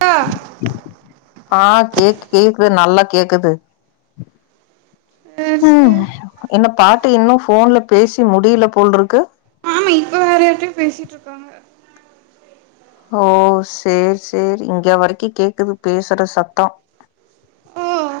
ஆ ஆ கேக்கு கேக்குது நல்லா கேக்குது சேர் ம் சேர் என்ன பாட்டி இன்னு ஃபோன்ல பேசி முடியல போல்ருக்கு ம் இப்ப வேற யார்டயோ பேசிட்டு இருக்காங்க ஓ சேரி சேரி இங்க வரிக்கு கேக்குது பேசுற சத்தோ ம்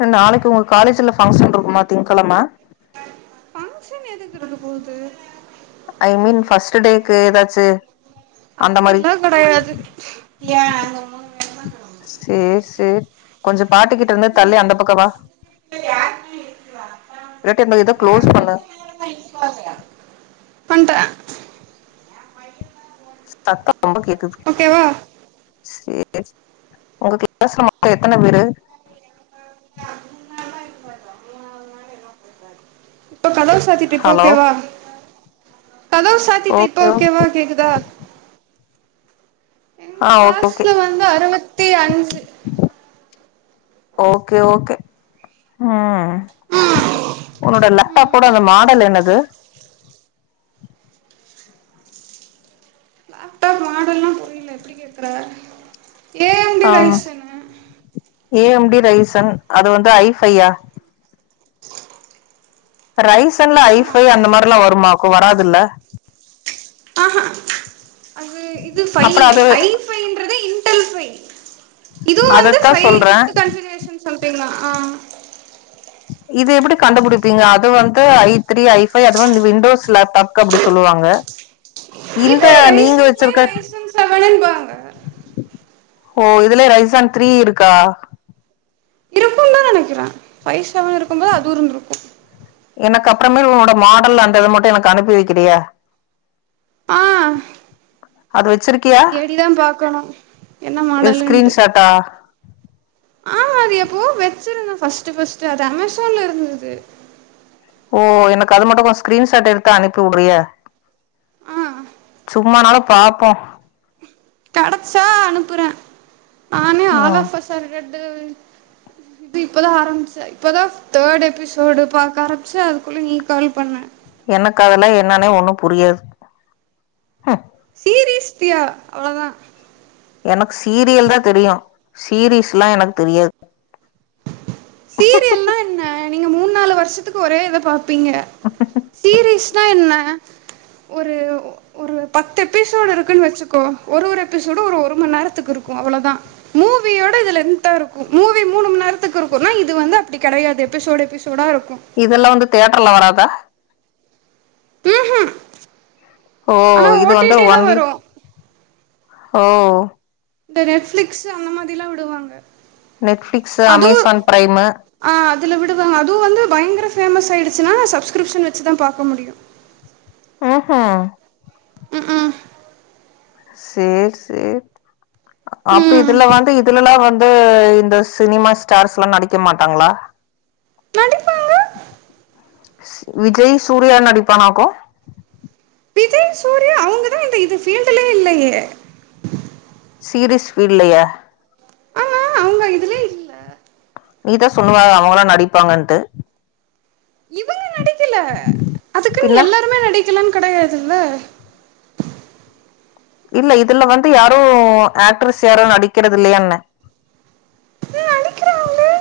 த்த நாளைக்கு உங்க காலேஜ்ல ஃபங்க்ஷன் இருக்குமா திங்கெழம ஃபங்க்ஷன் எதுக்கு இருக் போது ஐ மீன் ஃபஸ்ட்டு டேக்கு எதாச்சி தில்லா கெடையாது சேர் சேர் கொஞ்ச பாட்டுக்கிட்டு இருந்து தள்ளி அந்த பக்கவா [unintelligible] க்ளோஸ் பண்ணு பண்ட சத்தம் ரொம்ப கேக்குது ஓகேவா சே உங்க க்லாஸ்ல மொத்த எத்தன பேரு கதவ சாத்திட்ட இப்ப ஹலோ ஓகேவா கதவு சாத்திட்டே இப்ப ஓகே ஓகே ஓகேவா கேக்குதா எங்க ஆ ஓகே கிளாஸ்ல வந்து அறுவத்தி அஞ்சி ஓகே ஓகே ம் ம் உன்னோட ம் லெப்டாப்போட அந்த மாடல் என்னது லேப்டாப் மாடல்னா புரியல கேக்கற ஆம் ஏஎம்டி ரைசன் அது வந்து ஐ ஃபையா ரைஸ்ன்ல ஐ ஆமா ஃபை அந்த மாரில்லா வருமாக்கு வராதுல்ல து ஃபை அப்புறம் அது ஐ ஃபைன்றது இன்டல் ஃபை இதுவு வந்து அதைத்தான் ஃபை சொல்றேன் பிஃப்த்து கண்ஞ்சிகிரேஷன் சம்திங்தா ஆ இது எப்பிடி கண்டுபிடிப்பீங்க அது வந்து ஐ த்ரீ ஐ ஃபை அது வந்து விண்டோஸ் லேப்டாப்கு அப்பிடி சொல்லுவாங்க இந்த இது நீங்க ரைஸ்சன் ஃபை வச்சிருக்க ரைஸ் செவன்பாங்க ஓ இதலே ரைசான் த்ரீ இருக்கா த்தா நெனைக்கறே ஃபை செவன் இருக்கும்போது அதுவு இருந்துருக்கு எனக்கு அப்புறமே உன்னோட மாடல் அந்த இத மட்டு எனக்கு அனுப்பிவக்கிறியா ஆ அது வச்சிருக் கியா தேடிதா பாக்கணு என்ன ஏ மாடலுன்ட்டு ஸ்கிரீன்ஷாட்டா ஆமா அது எப்பவோ வச்சிருந்தே ஃபஸ்ட்டு ஃபஸ்ட்டு அது அமேசான்ல இருந்தது ஓ எனக்கு அது மட்டும் கொஞ்ச ஸ்கிரீ ஷாட் எடுத்து அனுப்பி விடுறியா ஆ சும்மா நாலும் பாப்போ கடைச்சா அனுப்புறே நானே ம் ஆலாஃபசா இருக்குறது இது இப்பதா ஆரம்பிச்சே இப்போதா தேர்ட் எபிசோடு பாக்க ஆரம்பமிச்செ அதுக்குள்ளே நீ கால் பண்ண எனக்கு அதல்ல என்னன்னே ஒண்ணும் புரியாது சீரிஸ்டியா அவ்ளோதா எனக்கு சீரியல் தா தெரியும் சீரீஸ்ல்லா எனக்கு தெரியாது சீரியல்னா என்ன நீங்க மூணு நாலு வருஷத்துக்கு ஒரே இத பாப்பீங்க சீரீஸ்னா என்ன ஒரு ஒரு பத்து எபிசோடு இருக்குன்னு வச்சுக்கோ ஒரு ஒரு எபிசோடும் ஒரு ஒரு மண் நேரத்துக்கு இருக்கும் அவ்வளோதா மூவியோட இது லென்த்தா இருக்கும் மூவி மூணு மண் நேரத்துக்கு இருக் குனா இது வந்து அப்டி கெடையாது எபிசோட் எபிசோடா இருக்கும் இதெல்லா வந்து தேயட்டர்ல வராதா ம்ஹூம் ஓ ஆனா ஓ இது டி வந்து டி ல ஒன்ல வரு ஓ இந்த நெட்ஃபிளிக்ஸ் அந்த மாதில்லா விடுவாங்க நெட்ஃபிளிக்ஸ் அதுவு அமேசான் பிரைமு ஆ அதுல விடுவாங்க அதுவும் வந்து பயங்கர ஃபேமஸ் ஆயிடுச்சுன்னா சப்ஸ்கிரிப்ஷன் வச்சு தா பாக்க முடியும் ம் ம் ம் ம் சேரி சேரி அப்ப ம் இதுல வந்து இதுலல்லா வந்து வந்து இந்த சினிமா ஸ்டார்ஸ்ல்லா நடிக்க மாட்டாங்களா நடிப்பாங்க விஜய் சூர்யா நடிப்பானாக்கு விஜய் சூர்யா அவங்கதா இந்த இது பீல்டுலே இல்லையே சீரீஸ் பீல்ட்லயா ஆ அவங்க இதுலே இல்ல நீதான் சொல்லுவ அவங்களா நடிப்பாங்கன்ட்டு இவங்க நடிக்கல அதுக்குன்னு பின்ன எல்லாருமே நடிக்கலன்னு கெடையாதுல்ல இல்ல இதுல வந்து யாரும் ஆக்ட்ரஸ் யாரும் நடிக்கிறது இல்லையான்னே நடிக்கிறாங்களே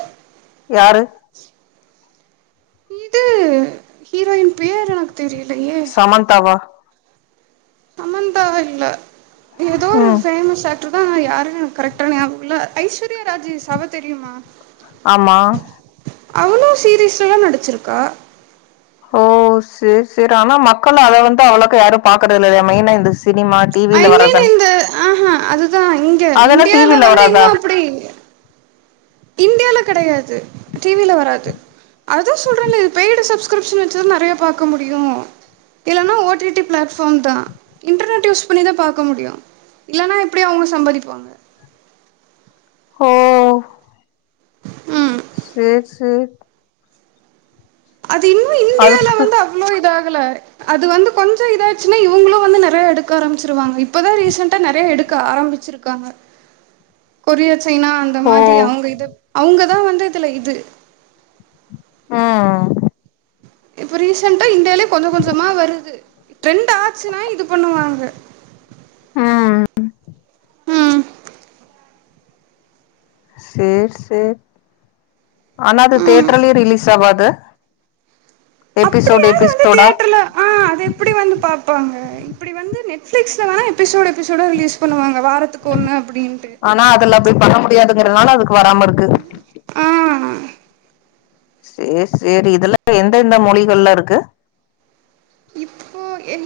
யாரு இது ஹீரோயின் பேர் எனக்கு தெரியலையே சமந்தாவா சமந்தா இல்ல ஏதோ ஒரு ம் பேமஸ் ஆக்ட் இதுதா யாரு கரெக்டான ஞாபகம் இல்ல ஐஸ்வர்யா ராஜேஷ் அவ தெரியுமா ஆமா அவளும் சீரிஸ்லல்லா நடிச்சிருக்கா ஓ சரி சரி ஆனா மக்கள் அத வந்து அவ்ளவுக்கா யாரும் பாக்குற இல்லையா மெயினா இந்த சினிமா டி வி ல வர்றதான்ன வந்து ஆ ஆ அதுதா இங்க அதெல்லாம் இந்தியால டிவில வந்து வராதா இன்னும் அப்டி இந்தியால கெடையாது டி வி ல வராது அதுதா சொல்றேன்னே இது பெய்டு சப்ஸ்கிரிப்ஷன் வச்சுதா நெறைய பாக்க முடியும் இல்லைன்னா ஓ டி டி பிளாட்ஃபார்ம் தா இன்டர்நெட் யூஸ் பண்ணி தா பாக்க முடியும் இல்லனா எப்டி அவங்க சம்பாதிப்பாங்க ஓ ம் சேரி சேரி அது இன்னும் அதுக்கு அவளோ இது ஆகல அது வந்து கொஞ்சோம் இதாச்சுன்னா இவுங்களும் வந்து நறைய எடுக்க ஆரம்பிச்சிருவாங்க இப்பதான் ரீசண்டா நறைய எடுக் க்கு ஆரம்பிச்சிருக்காங்க கொரியா சைனா அந்த அந்த ஓ மாரி அவுங்க இது அவுங்கதான் வந்து இதுல இது ம் இப்போ ரீசெண்டா இன்டியாலே கொஞ்சம் கொஞ்சமா வருது ட்ரெண்ட் ஆச்சுன்னா இது பண்ணுவாங்க ம் ம் செர் செர் ஆனா அது ம் தேட்டர்லயும் ரிலீஸ் ஆவாது அப்டி எபிசோட் யாரு வந்து எபிசோடா தியேட்டர்ல ஆ அது எப்டி வந்து பாப்பாங்க இப்படி வந்து நெட்பிளிக்ஸ்ல தான எபிசோட எபிசோடா ரிலீஸ் பண்ணுவாங்க வாரத்துக்கு ஒன்னு அப்படின்ட்டு ஆனா அதுல அப்படி பண்ண முடியாதுங்கறதனால அதுக்கு வராம இருக்கு ஆ சேர் சேரி இதுலாம் எந்த எந்த மொழிகள்ல இருக்கு இப்போ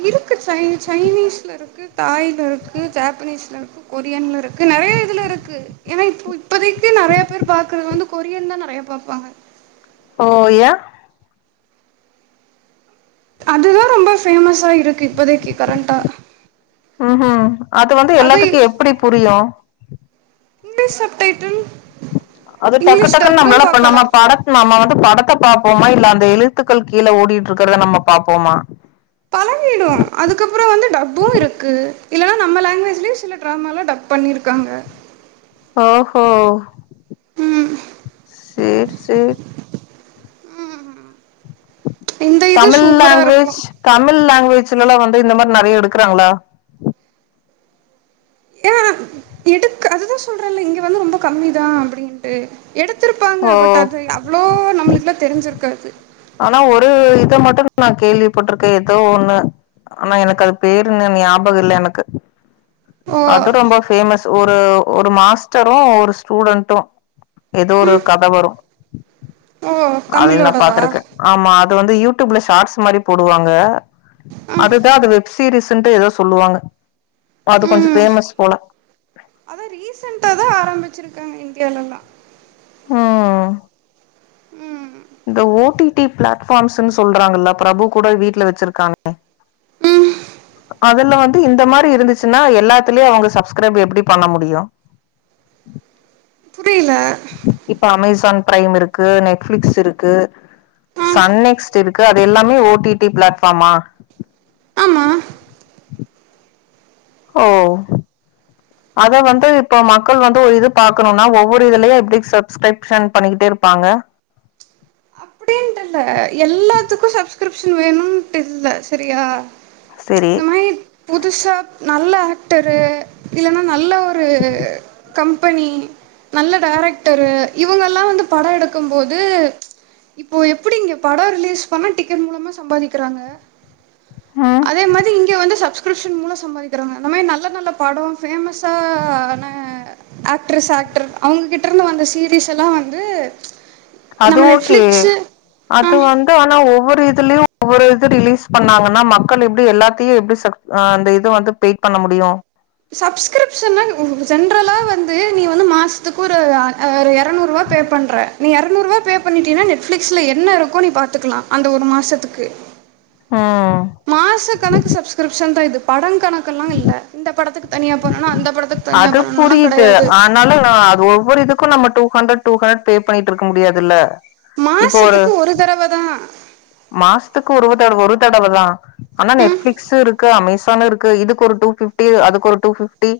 இருக்கு சை சைனீஸில் இருக்கு தாயில இருக்கு ஜப்பனீஸில இருக்கு கொரியன்ல இருக்கு நறைய இதுல் இருக்கு ஏன்னா இப்ப இப்பதைக்கு நறைய பேர் பாக்குறது வந்து கொரியன் தான் நறைய பாப்பாங்க ஓ யேன் அதுதான் ரொம்ப பேமஸ்ஸா இருக்கு இப்போதைக்கு கரண்டா ம் ம் அது வந்து எல்லாத்துக்கும் எப்புடி புரியும் இங்லிஷ் சப்டைட்டல் அது டக்கு டக்குன்னு நம்மளளாப் பண்லாமா பட நம்ம வந்து படத்த பாப்போமா இல்ல அந்த எழுத்துக்கள் கீழ ஓடிட்டு இருக்கிறத நம்ம பாப்போமா [unintelligible] அதுக்கப்புறோம் வந்து டப்பு இருக்கு இல்லன்னா நம்ப லாங்குவேஜ்ய சில டிராம டப் பண்ணிருக்காங்க ஓஹோ ம் செர் செரி ம் இந்த இது தமிழ் சூப்பரா லாங்குவேஜ் இருக்கும் தமிழ் லாங்குவேஜ்ல எல்லாம் வந்து இந்த மாரி நறையா எடுக்குறாங்களா யா எடு அதுதான் சொல்றேன்ல்ல இங்க வந்து ரொம்ப கம்மி தான் அப்படின்னு ஓ எடுத்தருப்பாங்க பட் அது அவ்ளோ நம்மளுக்குலாம் தெரிஞ்சிருக்காது ஆனா ஒரு இத மட்டும் நான் கேள்விப்பட்டிருக்கேன் ஏதோ ஒண்ணு ஆனா எனக்கு அது பேரு ஞாபகம் இல்ல எனக்கு ஓ அது ரொம்ப பேஃமஸ் ஒரு ஒரு மாஸ்டரும் ஒரு ஸ்டூடன்டும் ஏதோ ஒரு கத வரும் ஓ அதயும் நான் தமிழோடதா பாத்திருக்கன் ஆமா அது வந்து யூடியூப்ல ஷார்ட்ஸ் மாரி போடுவாங்க ஆ அதுதான் அது வெப் சீீரீஸ்ன்ட்டு சொல்லுவாங்க அது கொஞ்சோம் போல அதான் ரீசெண்ட்டா அதான் ஆரம்பிச்சிருக்காங்க இந்தியாவலல்லாம் ம் உம் இந்த ஓ டி டி பிளாட்ஃபார்ம்ஸ்ன்னு சொல்றாங்கள்ள பிரபு கூட வீட்டுல வச்சிருக்கானே ம் அதுல வந்து இந்த மாரி இருந்துச்சுன்னா எல்லாத்துலயே அவங்க சப்ஸ்கிரைப் எப்படி பண்ண முடியு புரியல இப்ப அமேசான் பிரைம் இருக்கு நெட்ஃளிக்ஸ் இருக்கு ஆ சன் நெக்ஸ்ட் இருக்கு அது எல்லாமே ஓ டி டி பிளாட்ஃபார்மா ஆமா ஓ அதை வந்து இப்ப மக்கள் வந்து ஒரு இது பாக்கணும்ன்னா ஒவ்வொரு இதுலயே எப்படி சப்ஸ்கிரைப் ஷன் பண்ணிக்கிட்டே இருப்பாங்க அப்டின்ட்டு இல்ல எல்லாத்துக்கு சப்ஸ்கிரிப்ஷன் வேணுன்ட்டு இல்ல சேரியா செரி இந்த மாரி புதுசா நல்ல ஆக்டர்ரு இல்லைன்னா நல்ல ஒரு கம்பெனி நல்ல டைரக்டரு இவங்க எல்லா வந்து படோ எடுக்கும் போது ஓ எப்படி இங்கே படோ ரிலீஸ் பண்ணா டிக்கெட் மூலமா சம்பாதிக்கிறாங்க ஆ அதே மாதிரி இங்கே வந்து சப்ஸ்கிரிப்ஷன் மூலோ சம்பாதிக்கிறவங்க அந்த மாதிரி நல்ல நல்ல படோ ஃபேமஸான ஆக்ட்ரஸ் ஆக்டர் அவங்ககிட்ட இருந்து வந்த சீரீஸ் எல்லா வந்து அது நம்ம ஓக்கே நெட்ஃப்ளிக்ஸு ஆ அது வந்து ஆனா ஒவ்வொரு இதுலயு ஒவ்வொரு இது ரிலீஸ் பண்ணாங்கன்னா மக்கள் எப்படி எல்லாத்தையு எப்படி சப்ஸ்கிரிப் ஆ அந்த இது வந்து பெயிட் பண்ண முடியு சப்ஸ்கிரிப்ஷன்னா ஜென்ரலா வந்து நீ வந்து மாசத்துக்கு ஒரு ஒரு எரநூறு ரூபா பே பண்றே நீ இருநூறுருபா பே பண்ணிட்டேனா நெட்ஃபிளேக்ஸ்லா என்ன இருக்கோ நீ பாத்துக்கலா அந்த ஒரு மாசத்துக்கு ஆ மாச கணக்கு சப்ஸ்கிரிப்ன் தா இது படம் கணக்கு எல்லா இல்ல இந்த படத்துக்கு தனியா பண்ணனு அந்த படத்துக்கு தனியா அது பண்ணனுல்லா புரியுது கெடையாது ஆ அதனால நா அது ஒவ்வொரு இருக்கு நம்ம two hundred two hundred pay பண்ணிட்டு இருக்க முடியாதுல்ல இப்போ ஒரு மாசத்துக்கு தடவ தான் மாசத்துக்கு ஒரு தடவ ஒரு தடவதா ஆனா ம் நெட்பிளிக்ஸ் இருக்கு அமேசானு இருக்கு இதுக்கு ஒரு டூ ஃபிப்டி அது ஒரு டூ ஃபிப்டி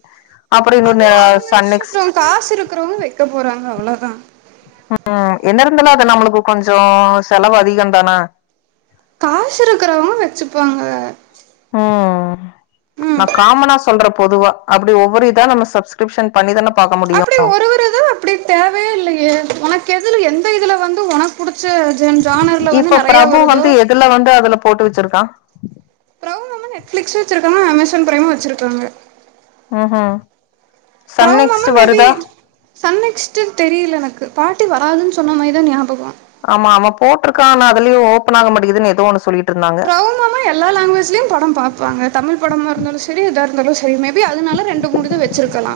அப்புறோ இன்னொரு அதுவும் அவங்க இஷ்டப்ப சன்நெக்ஸ்ட்டு காசு இருக்கிறவங்க வெக்க போறாங்க அவ்வளோதா உம் என்ன இருந்தாலு அது நம்மளுக்கு கொஞ்சு செலவு அதிகோந் தான காசு இருக்கிறவங்க வெச்சுப்பாங்க ஆ நா காமனா சொல்ற பொதுவா அப்படி ஒவ்வொரு இதா நம்ம சப்ஸ்கிரிப்ஷன் பண்ணிதானே பாக்க முடியு அப்படி ஒரு ஒரு இது அப்படி தைவையே இல்லையே உனக்கு எதுல எந்த இதுல வந்து உனக்கு பிடிச்ச ஜென் ஜானரல வந்து நெறையா வருதோ இதுல வந்து அதுல போட்டு வச்சிருக்கா ப்ரோமம்ம நெட் ஃபிளிக்சு வெச்சிருக்கா அமைஸ்சான் பிரைமு வெச்சிருக்காங்க ஆ ஆ சன் பிரவுமமா நெக்ஸ்ட்டு மேபி வருதா சன் நெக்ஸ்ட்டு தெரியல எனக்கு பாட்டி வராதுன்னு சொன்ன மாதிரி தான் ஞாபகோ ஆமா அவ போட்டிருக்கா ஆன அதுலயு ஓப்பன் ஆக மாட்டிக்குது ஏதோ ஒன்னு சொல்லி ட்ரௌமம்மா எல்லா லாங்குவேஜ்லயு படம் பாப்பாங்க தமிழ் படமா இருந்தாலு சேரி எதா இருந்தாலு சேரி மேபி அதனால ரெண்டு மூணது வெச்சிருக்கலா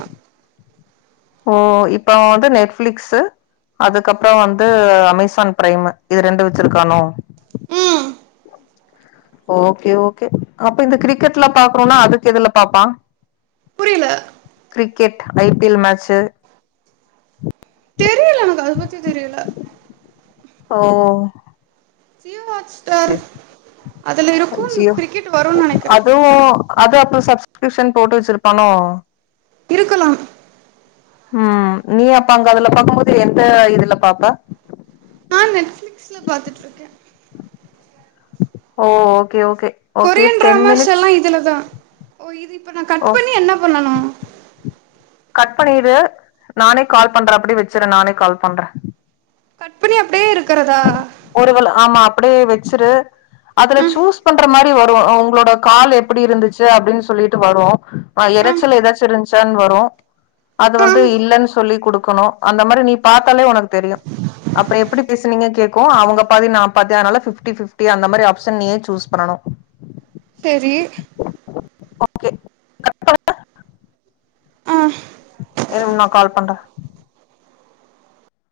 ஓ இப்ப வந்து நெட்டுஃளிக்ஸ்சு அதுக்கு அப்பறோ வந்து அமேசான் பிரைம் இது ரெண்டு வச்சிருக்கானோ ம் ஓகே ஓகே அப்ப இந்த கிரிக்கெட்ல பாக்குறோன்னா அதுக்கு எதுல பாப்பா புரியல கிரிக்கெட் ஐபிஎல் மேட்சு புகழ்ச்சி தெரியுல்ல ஓ சியூ வாட்ஸ் சேரி அச்சியூ கிரிக்கெட் வரும்னு நெனைக்கிறே அதுவு அது அப்பறோ சப்ஸ்கிரிப்ஷன் போட்டு வச்சிருப்பானோ இருக்கணு ம் நீ அப்ப அங்க அதுல பாக்கும் போது எந்த இதுல பாப்ப நெட்ல பாத்துட்ருக்கே ஓ ஓகே ஓகே ஓகே டென் காஸ் மினிட்ஸ் எல்லா இதுலதா ஓ இது இப்ப நா ஓ கட் பண்ணி என்ன பண்ணனு கட் பண்ணிடு நானே கால் பண்றே அப்டியே வச்சிரு நானே கால் பண்றே நீ அப்டியே இருக்குறதா ஒரு வேளை ஆமா அப்டியே வச்சிரு அதுல ம் சூஸ் பண்ற மாரி வரு உங்களோட கால் எப்டி இருந்துச்சி அப்டின் சொல்லிட்டு வரு ஆ ம் எரைச்சல் ஏதாச்சு இருஞ்சான்னு வரு அது ஆ வந்து இல்லன்னு சொல்லி குடுக்கணு அந்த மாரி நீ பாத்தாலே உனக்கு தெரியு அப்பறோ எப்டி பேசுனீங்க கேக்கு அவங்க பாதி நா பாதி அதனால பிப்டி பிப்டி அந்த மாரி ஆபஷன் நீயே சூஸ் பண்ணனு சேரி ஓகே ஆ இருங்க நா கால் பண்றே